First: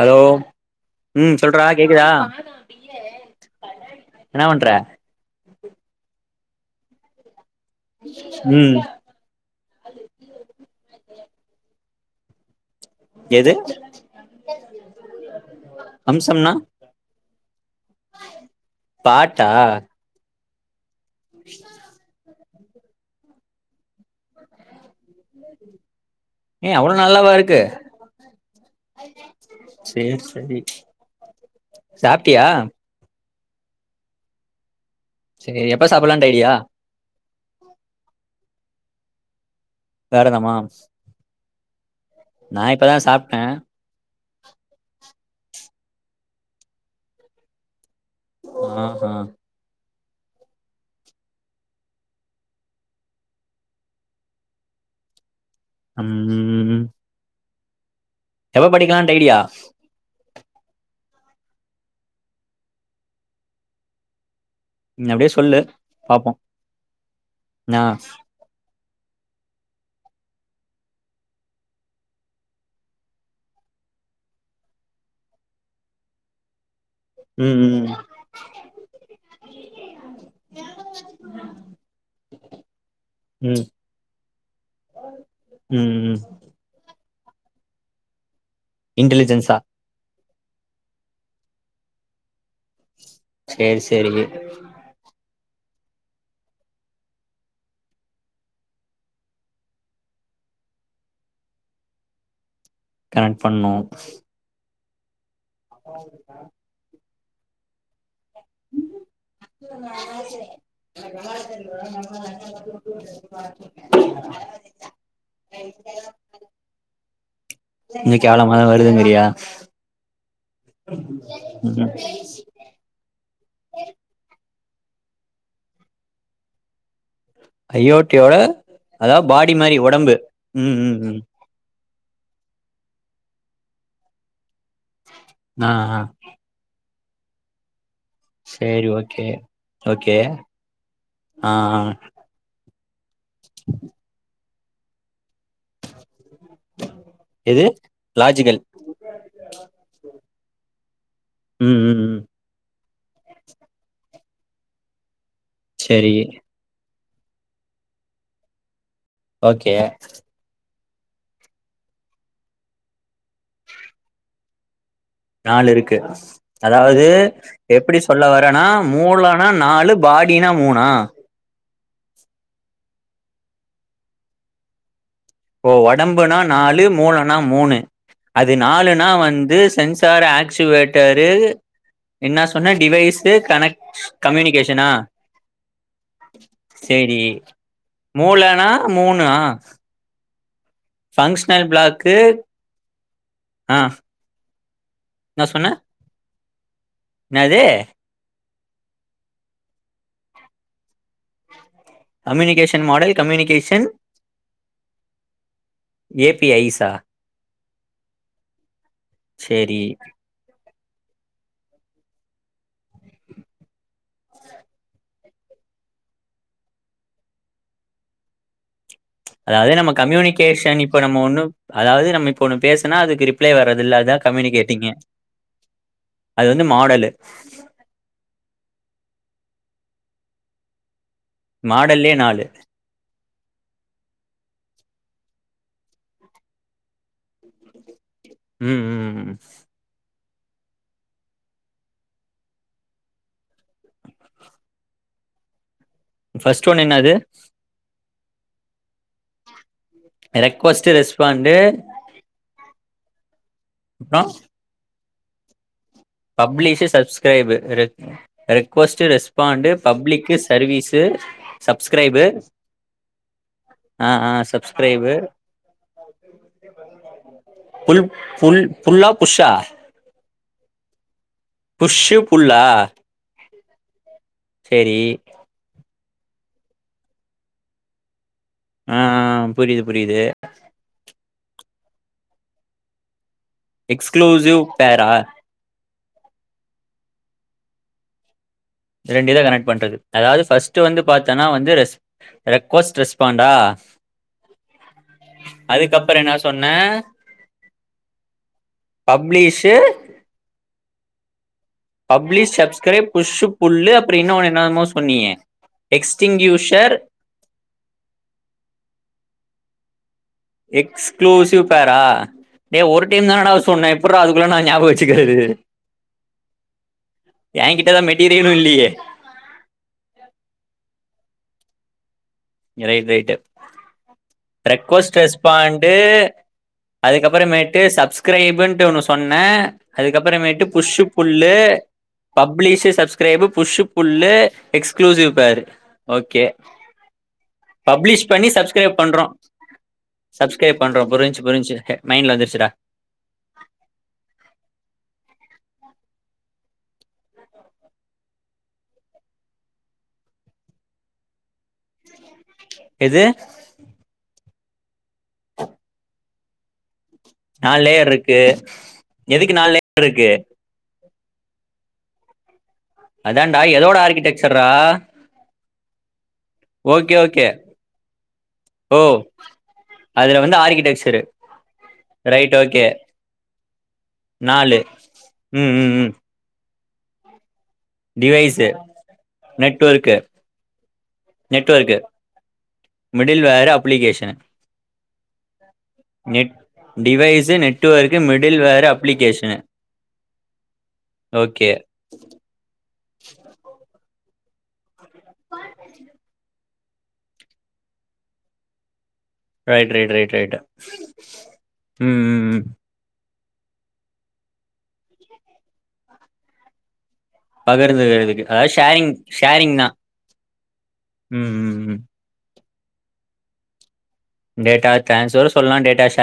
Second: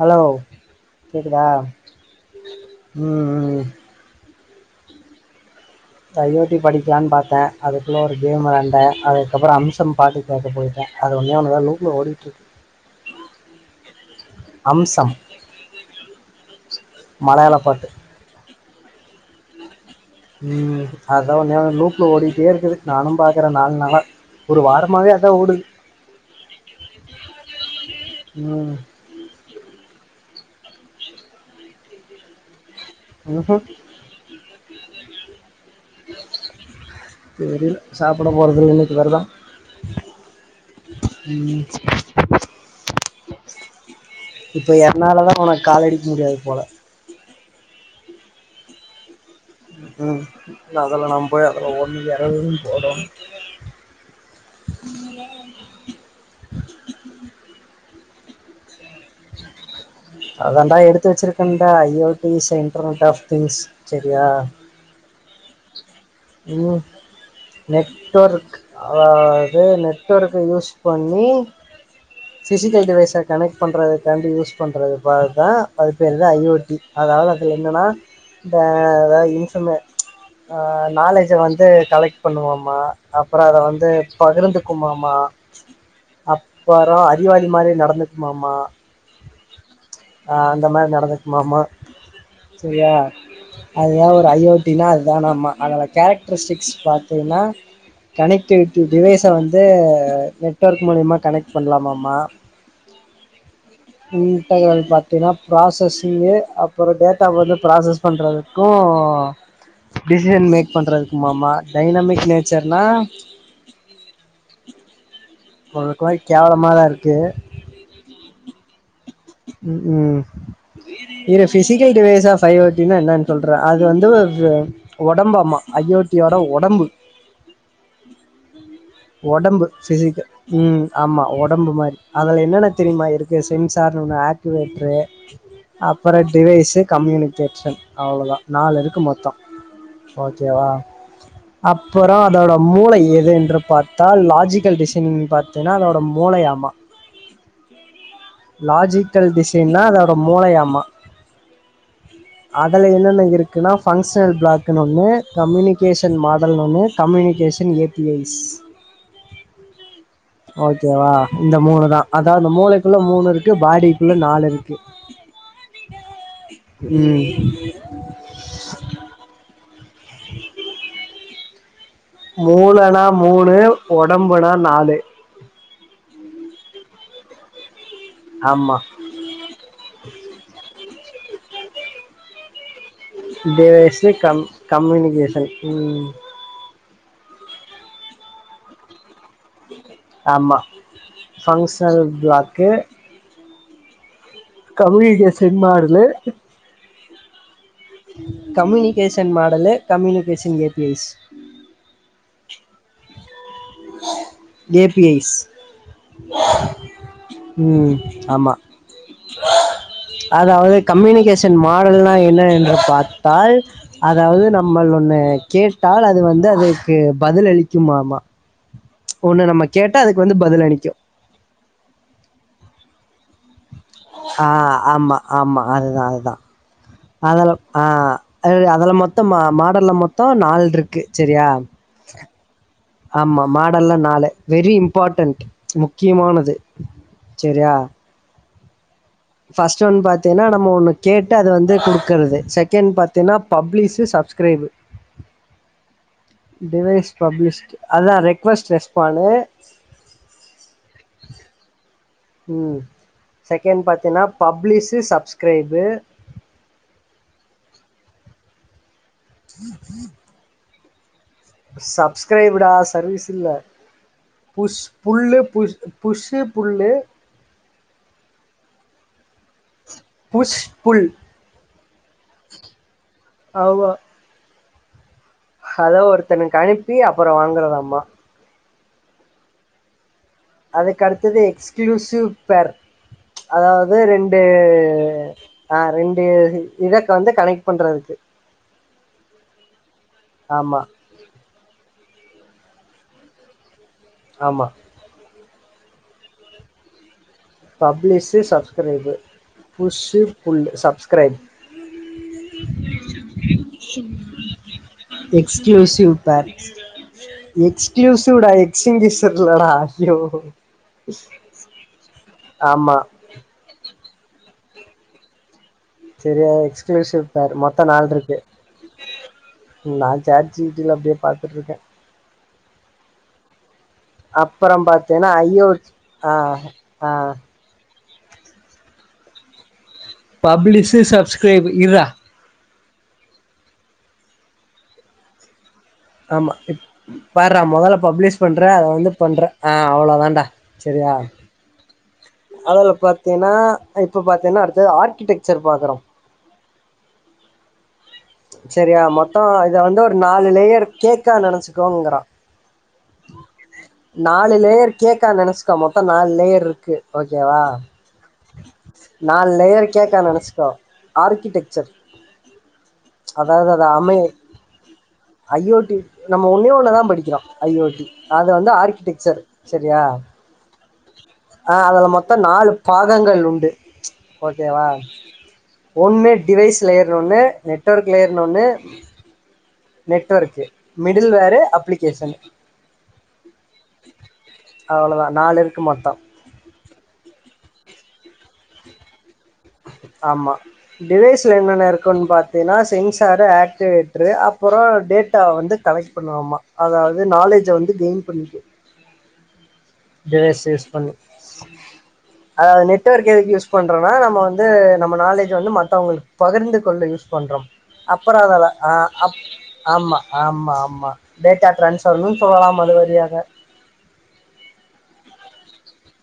hello ம் கேக்குதா சொல்றா கேக்குதா ம் ம் என்ன பண்ற இந்த அயோத்தி படிக்கலான்னு பாத்த அதுக்குள்ள ஒரு கேம் ம் வெளாண்ட அதுக்கப்பறம் அம்சம் பாட்டு கேக்க போயிட்ட அது ஒன்னே ஒன்னுதா லூப்ல ஓடிட்டுருக்கு எது அம்சம் அம்சம்னா மலையாள பாட்டு பாட்டா ம் ஆதான் ஒன்னே ஒன்னு லூப்ல ஓடி டே இருக்குது நானும் பாக்கற நாலு நாளா ஒரு வாரமாவே அ ஏ அவ்ளோ நல்லாவா இரு க்கு ம் சேர் செரி சாப்ட்டியா உஹும் சேரி எப்ப சாப்பில்லான்ட்டு ஐடியா தெரில சாப்பிட போறதில்ல இன்னைக்கு வெரதம் வெரதமாம்ஸ் நா இப்பதான் சாப்ட்ட இப்ப என்னாலதா உனக்கு காலடிக்க முடியாது போல ஆஹ்ஹா ம் அதெல்லாம் நம்போய் அதுல ஒண்ணு யாருதுனு போடோனு அம்ஹுஹும் எப்ப படிக்கலான்ட்டு ஐடியா அதாண்டா எடுத்து வெச்சிருக்கண்டா I O T centre out of things செரியா நீ அப்டியே சொல்லு பாப்போ ம் ஆ நெட்வொர்க் அதாவது நெட்வொர்க்க யூஸ் பண்ணி பிஸிக்கல் டிவைஸர் கனெக்ட் பண்ணுறதுக்காண்டி யூஸ் பண்றது பாத்தா அது பேர்தா ஐ ஓ டி அதாவது அதுல ம் என்னன்னா ம் இந்த அதாவது இன் சொல்மே ப்ச் நாலேஜ வந்து கலெக்ட் பண்ணுவோமா அப்புற அத ம் வந்து பகிர்ந்துக்குமாமா ம் ம் அப்பற அர் றிவாளி மாரி நடந்துக்குமாமா இன்டலிஜென்ஸா ஆ அந்த மாரி நடந்துக்குமாமா செரியா சேரி அதுதா சேரி ஒரு ஐ ஓ டி ன்னா அதுதானாம்மா அதோட கேரக்ட்ரிஸ்டிக்ஸ் பாத்தீயின்னா கனெக்ட்டிவிட்டி டிவைஸ வந்து நெட்வொர்க் மூலியமா கனெக்ட் பண்லாமாம்மா கனெக்ட் பண்ணோ டினாப் ப்ராசஸிங்கு அப்புற டேட் டா வந்து ப்ராசஸ் பண்றதுக்கு [unintelligible] [unintelligible] டிசிஷன் மேக் பண்றதுக்குமாமா டைனமிக் நேச்சர்னா உங்களுக்கு மாரி கேவலமாதா இருக்கு இன்னைக்கி எவளோ மத வருதுங்கிறியா ம் ம் இரு பிசிக்கல் டிவைஸாஃப் பைவட்டின்னா என்னான்னு சொல்றா அது வந்து ஒடம்பாம்மா ஐயோத்தியோட ஒடம்பு அயோட்டியோட அதாவது பாடி ஒடம்பு மாரி ஒடம்பு ஃபிசிக்கு ம் ம் ம் ஆமா ஒடம்பு மாரி அதுல என்னென்ன தெரியுமா இருக்கு சென்ஸ் [unintelligible] இன்வெட்ர்ட்ரு ஆ ஆ அப்பற டிவைஸ்ஷு கம்யூனிகேஷன் அவ்லோதா நாலு சேரி இருக்கு ஓகே மொத்த ஓகே ஓகேவா ஆ ஆ அப்புறோ அதோட மூளயி என்று பார்த்தால் லாஜிக் டிசைனிங் பார்த்தேன்னா அதோட மூலயாம எது லாஜிக்கல் லாஜிடல் டிசைனா அதோட மூளயாம ம் ம் ம் அதுல என்னன்ன இருக்குன்னா பங்ஷ இன்டர்னல் பிளாக்குனு ஒன்னு சேரி கம்யூனிகேஷன் மாடல்னு ஒன்னு communication A P Is okay ஓகேவா இந்த மூணு தா அதாது இந்த மூலைக் குள்ள மூணுருக்கு பாடிக்குள்ள நாலு ருக்கு நாலு இருக்கு அதாவது எப்பிடி சொல்ல வரேன்னா மூலனா நாலு பாடினா மூனா மூள நா மூணு ஒடம்புனா நாலு ஓ ஒடம்புனா நாலு மூலனா மூனு அது ஆமா நாலுனா வந்து சென்சார் ஆக்ஸ்வேட்டரு என்ன சொன்ன டிவைஸு கனெக்ட் டிவய்சு கம் கம்யூனிகேஷனா கம்மினிகேஷன் செரி மூலனா மூணு மூனா ஆமா ஃபங்க்ஷனல் ஃபங்ஷனல் பிளாக்கு பிளாக்கு ஆ கம்யூனிகேஷன் மடலு என்னாது communication model communication A P Is communication model communication A P Is A P Is ஆ ம் ஆமா சேரி ஷன் மாடல்னா என்ன என்ற பார்த்தால் அதாவது நம்ம ஒண்ணு கேட்டால் அது வந்து அதுக்கு பதில் அளிக்குமாமா ஒண்ணு அதாவது நம்ம கேட்டா அதுக்கு வந்து பதில் கம்யூனிகேஷன் அளிக்கு இப்ப நம்ம ஒண்ணு அதாவது நம்ம இப்ப ஒண்ணு பேசுனா அது ரிப்ளை வரது ஆ ஆமா ஆமா அதுதா அதுதா அது வந்து மாடலு அதெல்லா ஆ அ அதில் மொத்தம் மா மாடல்ல மொத்தோ நால்ருக்கு மாடல்லே நாலு ஆமா மாடல்ல நாலு வெரி இம்பார்ட்டன்ட் முக்கியமானது சரியா உம் உம் ம் ம் ஃபர்ஸ்ட் ஒன் பாத் தேன்ன நம்ம ஒன்னு கேட்டு அது வந்து கொடுக்கறது செக்கெண்ட் பாத்தீன்னா பப்ளிசு சப்ஸ்கிரைபு ஃஸ்ட் ஒன் என்ன அது அததுதா ரெக்வெஸ்ட் ரெஸ்பானு ரெக்வஸ்ட் ரெஸ்பாண்டு ம் ஸெக்கெண் பாத்தீன்னா publish sub subscribe publish subscribe ரெ ரெக்வஸ்ட் சு ரெஸ்பாண்டு பப்ளிக்கு சர்வீஸ்ஸு து சப்ஸ்கிரைப்டா சர்வீஸ் இல்ல ஆ ஆ push subscribe pull push push pull pull pull புல்லா புஷ்ஷா புஷ் புல் புஷ்ஷு புல்லா ஆமா சரி ஹலோ ஒருத்தனுக்கு அனுப்பி அப்பற வாங்கறதாமா ஆ ஆ புரியுது புரியுது அதுக்கடுத்தது எக்ஸ் க்ளுஸிவ் பேர் அதாவுது ரெண்டு எக்ஸ்க்ளூசிவ் பேரா ஆ ரெண் இ இதக்கு வந்து கனெக்ட் பண்றதுக்கு ரண்டு இத கனெக்ட் பண்றது அதாவுது ஆமா ஃபஸ்ட்டு வந்து பாத்தனா வந்து ரெஸ் ரெக்வஸ்ட் ரெஸ்பாண்டா ஆமா அதுக்கப்பற என்னா சொன்ன publish subscribe publish push pull subscribe publish subscribe push pull அப்புறம் இன்னொன்னு என்னமோ சொன்னீங்க எக்ஸ்குளுஸிவ் பேர் எக்ஸ்டிங்யூஷர் எக்ஸ்குளுஸிவ் டா எக்ஸிங்கிஷ் இல்லடா ஐயோ எக்ஸ்க்ளூசிவ் பேரா டே ஆமா ஒரு டைம் தானடா சொன் நா எப்புடுறா அதுக்குள்ள நா ஞாபக வச்சுக்கறது சரியா எக்ஸ்க்ளுசிவ் பேர் மொத்த தான் நால்ருக்கு மெட்டீரியலும் இல்லையே நா சாட் ஜீ பீ டி ல அப்டியே பாத் துட்ருக்கே ரைட் ரைட்டு அப்பறம் ரெக்வெஸ்ட் பாத்தீன்னா ஐயோட்ஸ் ரெஸ்பாண்டு ஆ ஆ அதுக்கப்பறமேட்டு சப்ஸ் கிரைபுட்டு ஒன்னு சொன்னே அதுக்கப்புறமேட்டு பப்ளிஷு புஷ்ஷு புல்லு சப்ஸ்கிரைப் இர்றா publish subscribe push pull exclusive பேரு ஓகே ஆமா பார்ரா மொதல்ல பப்ளிஷ் பண்ணி பண்ற அதை சப்ஸ்கிரைப் வந்து பண்றோ பண்ற ஆ அவ்ளோ தான்டா சப்ஸ்கிரைப் பண்றோ சரியா புரிஞ்சு புரிஞ்சு மைண்ட்ல வந்துருச்சுடா அதுல பாத்தீன்னா இப்ப பாத்தீன்னா அடுத்து ஆர்க்கிடெக்சர் பாக்கறோ சரியா மொத்த இத வந்து ஒரு நாலு லேயர் கேக்கா நெனைச்சுக்கோங்கிறா எது நாலு லேயர் கேக்கா நெனச்சுக்கோ மொத்த நாலு லேயர் இருக்கு ஓகேவா நால் லேயர்ருக்கு எதுக்கு நால் லே [inaudible] ருக்கு ஆர்க்கிடெக்செர் அதான்டா அதாவ்து அத எதோட அமே ஆர்கிடெக்சர்ரா ஐஓடி நம்ம ஒன்னே ஒன்னதான் ஓகே படிக்கிறோம் ஓகே ஐஓடி அத வந்து ஓ ஆர்க்கிடெக்செர் செரியா அதுல வந்து ஆர்கிடெக்சரு ஆ அதுல மொத்த ரைட் நாலு ஓகே பாகங்கள் உண்டு நாலு ஓகேவா ம் ம் ம் ஒன்னு டி வெய்ஸ் லேயர் ஒன்னு நெட் டொர்க்லேயர்னு ஒன்னு device network network middleware application middleware application அவ்வளோதா நாலு இருக்கு மொத்தோ net device network middleware application ஆமா டிவைஸ்ல ஓகே என்னென்ன இருக்குன் பாத்தீனா சென்சாரு ஆக்டிவேட்ரு அப் பொரொ டேட்டாவ வந்து கலைக் பண்ணுவாமா அதாவ்து நாலேஜ வந்து கெயின் பண்ணிக்கு ரைட் ரேட் ரேட் ரேட்ட டிவைஸ் யூஸ் பண்ணி ம் ம் ம் அதாவது நெட்வொர்க் எதுக்கு யூஸ் பண்ணுறோனா நம்ம வந்து நம்ம நாலேஜ் வந்து மத்தவங்ளுக்கு பகிர்ந்து கொள்ள யூஸ் பண்றொ அப்பற பகிர்ந்துக்கிறதுக்கு அதவ அதாவது [inaudible] அ ஷேரிங் அப் ஷேரிங் தா ஆம்மா ஆம்மா ஆம்மா ம் டேட்டா ம் ம் டிரான்ஸ்வர்னு சொல்லலாம் மத வரியாக டேட்டா டிரான்ஸ்வர் சொல்லாம் டேட்டா ஷ்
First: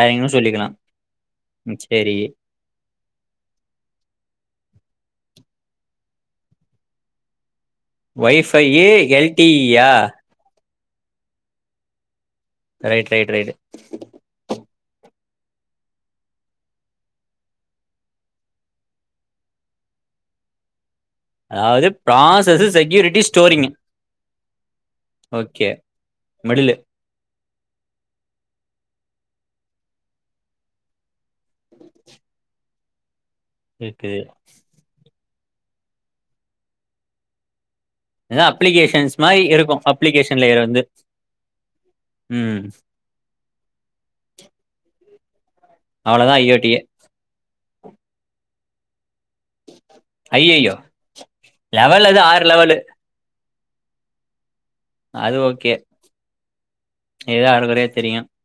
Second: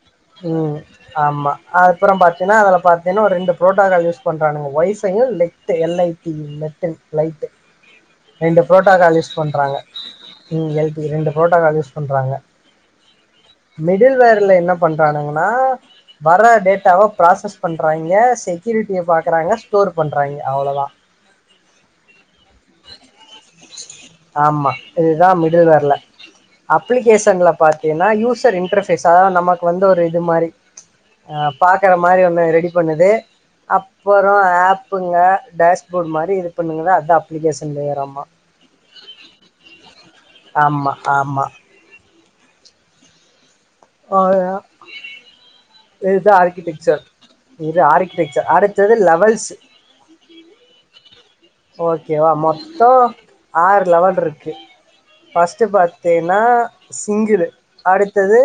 ம் ஆமா அத்ப்பற சேரி பாத்தீன்னா அதுல பாத்தீன்னா ஒரு ரெண்டு ப்ரோட்டாக்கால் யூஸ் பண்றானுங்க ஒய்ஸ் [unintelligible] லெட்டு எல்ஐடி மெட்ட லைட்டு ரெண்டு வைஃபையி ப்ரோட்டோகால் எல்டிஇயா இரண்டு புரோட்டாகால் யூஸ் பண்றாங்க ரைட் ரைட் ரைட் மிடில் வேர்ல என்ன பண்றானுங்னா வர டேட்டாவ ப்ராசஸ் பண்றாய்க செக்குரிட்டிய பாக்குறாங்க ஸ்டோர் பண்றாய்ங்க அவ்ளோதான் [inaudible] அதாவது ப்ராசஸு செக்யூரிட்டி ஸ்டோரிங்கு ஆமா இதுதான் மிடில் ஓகே வேர்ல மிடிலு அப்ளிகேஸன்ல பாத்தீனா யூசர் இன்ரஃபேசா நம் வந்த ஒரு இது மாரி ஆ பாக்கற மாரி ஒன்னு ரெடி பண்ணுது இருக்குது அப்பொறொ ஆப்புங்க டேஸ்போட் மாரி இது பன்னுங்கல அதா அப்ளிகேஷ் ஏனா அப்ளிகேஷன்ஸ் மாயி இருக்கு அப்ளிகேஷன்லேயர் வந்து ஆமா ஆமா ம் அவ்லதா இது தா அவ்ளோதா ஐ ஓ டி ஆர்கிடெக்சர் இது ஆர்கிடெக்சர் ஆறு அடுத்தது லவல் அய்யய்யோ லெவல் அது ஓகேவா ஆறு லெவலு மொத்தோ ஆறு லெவல் இருக்கு அது ஃபஸ்ட் ஓகே பாத்தீன்னா சிங்கிளு ஏதோ ஆறு குறையா தெரியு அடுத்தது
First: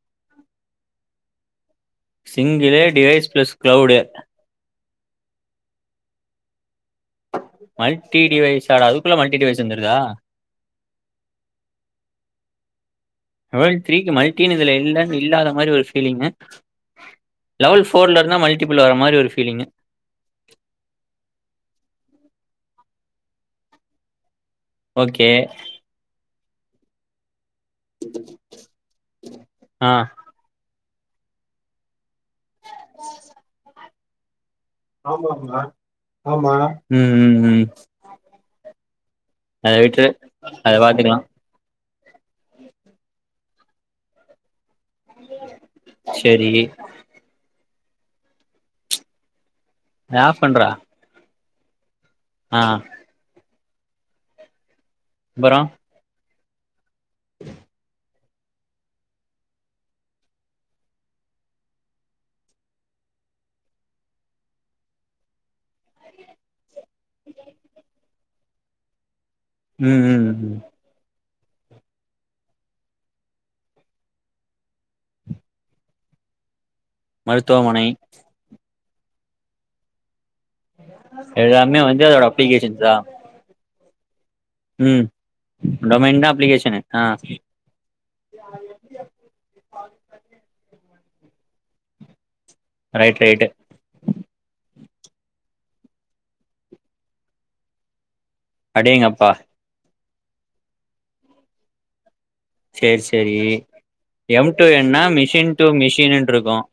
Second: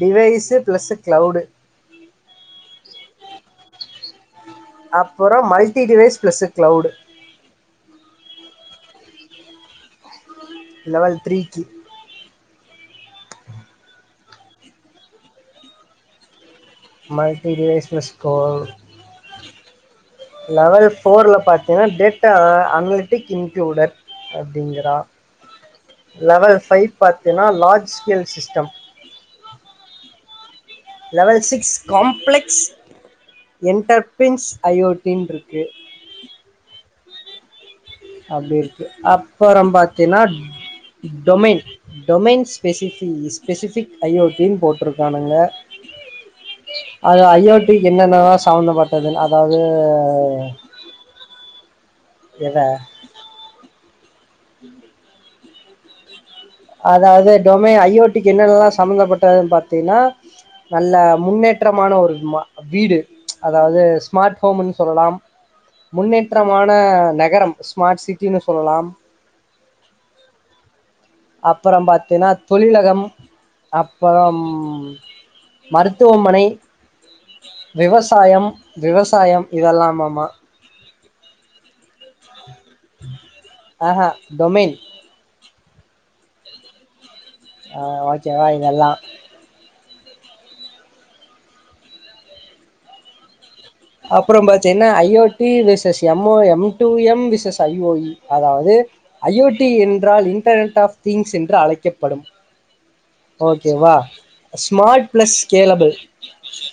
டிவைஸ்ஸு ப்ளஸு கிளௌவ்டு சிங்கிளே டிவைஸ் பிளஸ் க்ளௌவ்டு அப்பறோம் multi device plus cloud multi device அட அதுக்குள்ள மல்டிடிவைஸ் வந்துருதா லவல் த்ரீக்கி லவல் த்ரீக்கி மல்ட்டின் இதுல இல்லன் இல்லாத மாதிரி ஒரு ஃபீலிங்கு லெவல் மல்டிடிவேஸ்னஷ்னல் ஃபோர்ல இருந்தா ஸ்கோர் மல்டிபிள் வர மாரி ஒரு ஃபீலிங்கு லெவல் ஃபோர்ல பாத்த ஏன்னா டேட்டா அன்லிட்டிக் இன்குளூடர் அப்டிங்றா ஓகே லெவல் பை பார்த்தினால் லார்ஜ் ஸ்கில் சிஸ்டம் அ லவல் சிக்ஸ் காம்ப்ளக்ஸ் இன்டர் பின்ச் ஆமாமா ஐஓடின்ருக்கு ஆமா ம் ம் ம் அப்டி இருக்கு அப் அப்பறம் அத விட்ரு பாத்தீன்னா அத பாத்துக்கலா டொமைன் டொமைன் ஸ்பெசிபி ஸ்பெசிபிக் ஐஓடினு போட் இருக்கானுங்க செரி அது ஐஓ இது என்னென்னலா சம்மந்தப்பட்டதுன் அதாவ அத ஆஃப் து பண்றா ஆ எத அப்பறம் அதாவது டொமை ஐஓ என்னல்லா சம்பந்தப்பட்டதுனு பாத்தீன்னா நல்ல முன்னேற்றமான ஒரு மா வீடு அதாவது ஸ்மார்ட் ஹோம்னு சொல்லலாம் முன்னேற்றமா அ நகரம் ஸ்மார்ட் சிட் ன்னு சொல்லலாம் ம் ம் ம் அப்பறம் பாத்தீன்னா தொழிலகம் அப்பறம் மருத்துவமனை மருத்துவமனை விவசாயம் விவசாயம் இதெல்லாமாமா எல்லாமே வந் [unintelligible] அப்ளிகேஷன்ஸ் தா ஹே ஹே ம் டொமேன் தா அப்ளிகேஷ ஷனு ஆஹ ஆஹ் ஓகே வா இதெல்லாம் ரைட் ரைட்டு அப்பறம் பாத்தீங்கன்னா IoT versus MO M two M versus ஐஓஇ அதாவது அடேங்கப்பா ஐஓடி ன் என்றால் இன்டர்நெட் ஆஃப் திங்ஸ் என்று அழைக்கப்படும் செரி செரி ஓகேவா எம் டூ எம் னா smart plus machine to scalable மிஷின்று இருக்கும்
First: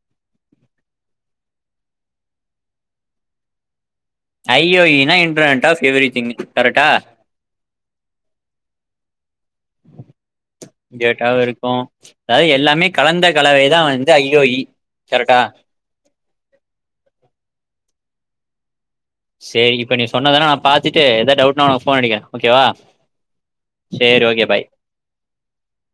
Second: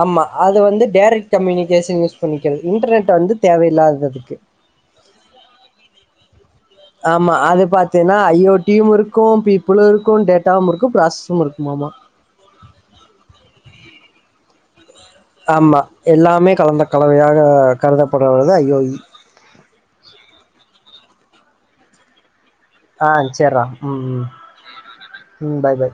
ஆமா அது வந்து டைரெக்ட் கம்யூனிகேஷன் யூஸ் பண்ணிக்கிறது இன்டர்நெட் வந்து தேவயில்லாதது ஐஓயீ னா இன்டர்நெட் ஆஃப் எவ்ரி திங் கரெக்டா ஆமா அது பாத்தீன்னா ஐஓடியும் இருக்கும் பீப்புளும் இருக்கும் டேட்டாவும் இருக்கும் டேட்டாவு ப்ராசஸும் இருக்கு இருக்குமாமா ஐயோ யி ஆமா எல்லாமே கலந்த கலவையாக கருத போடவது அயோ யி சரி இப்ப நீ சொன்னதானா நான் பாத்துட்டு எதாவது டவுட்டுன்னா உனக்கு போன் அடிக்கிறேன் ஆஹ் சேர்றா உம் உம் ஓகே பாய் உம் பை பை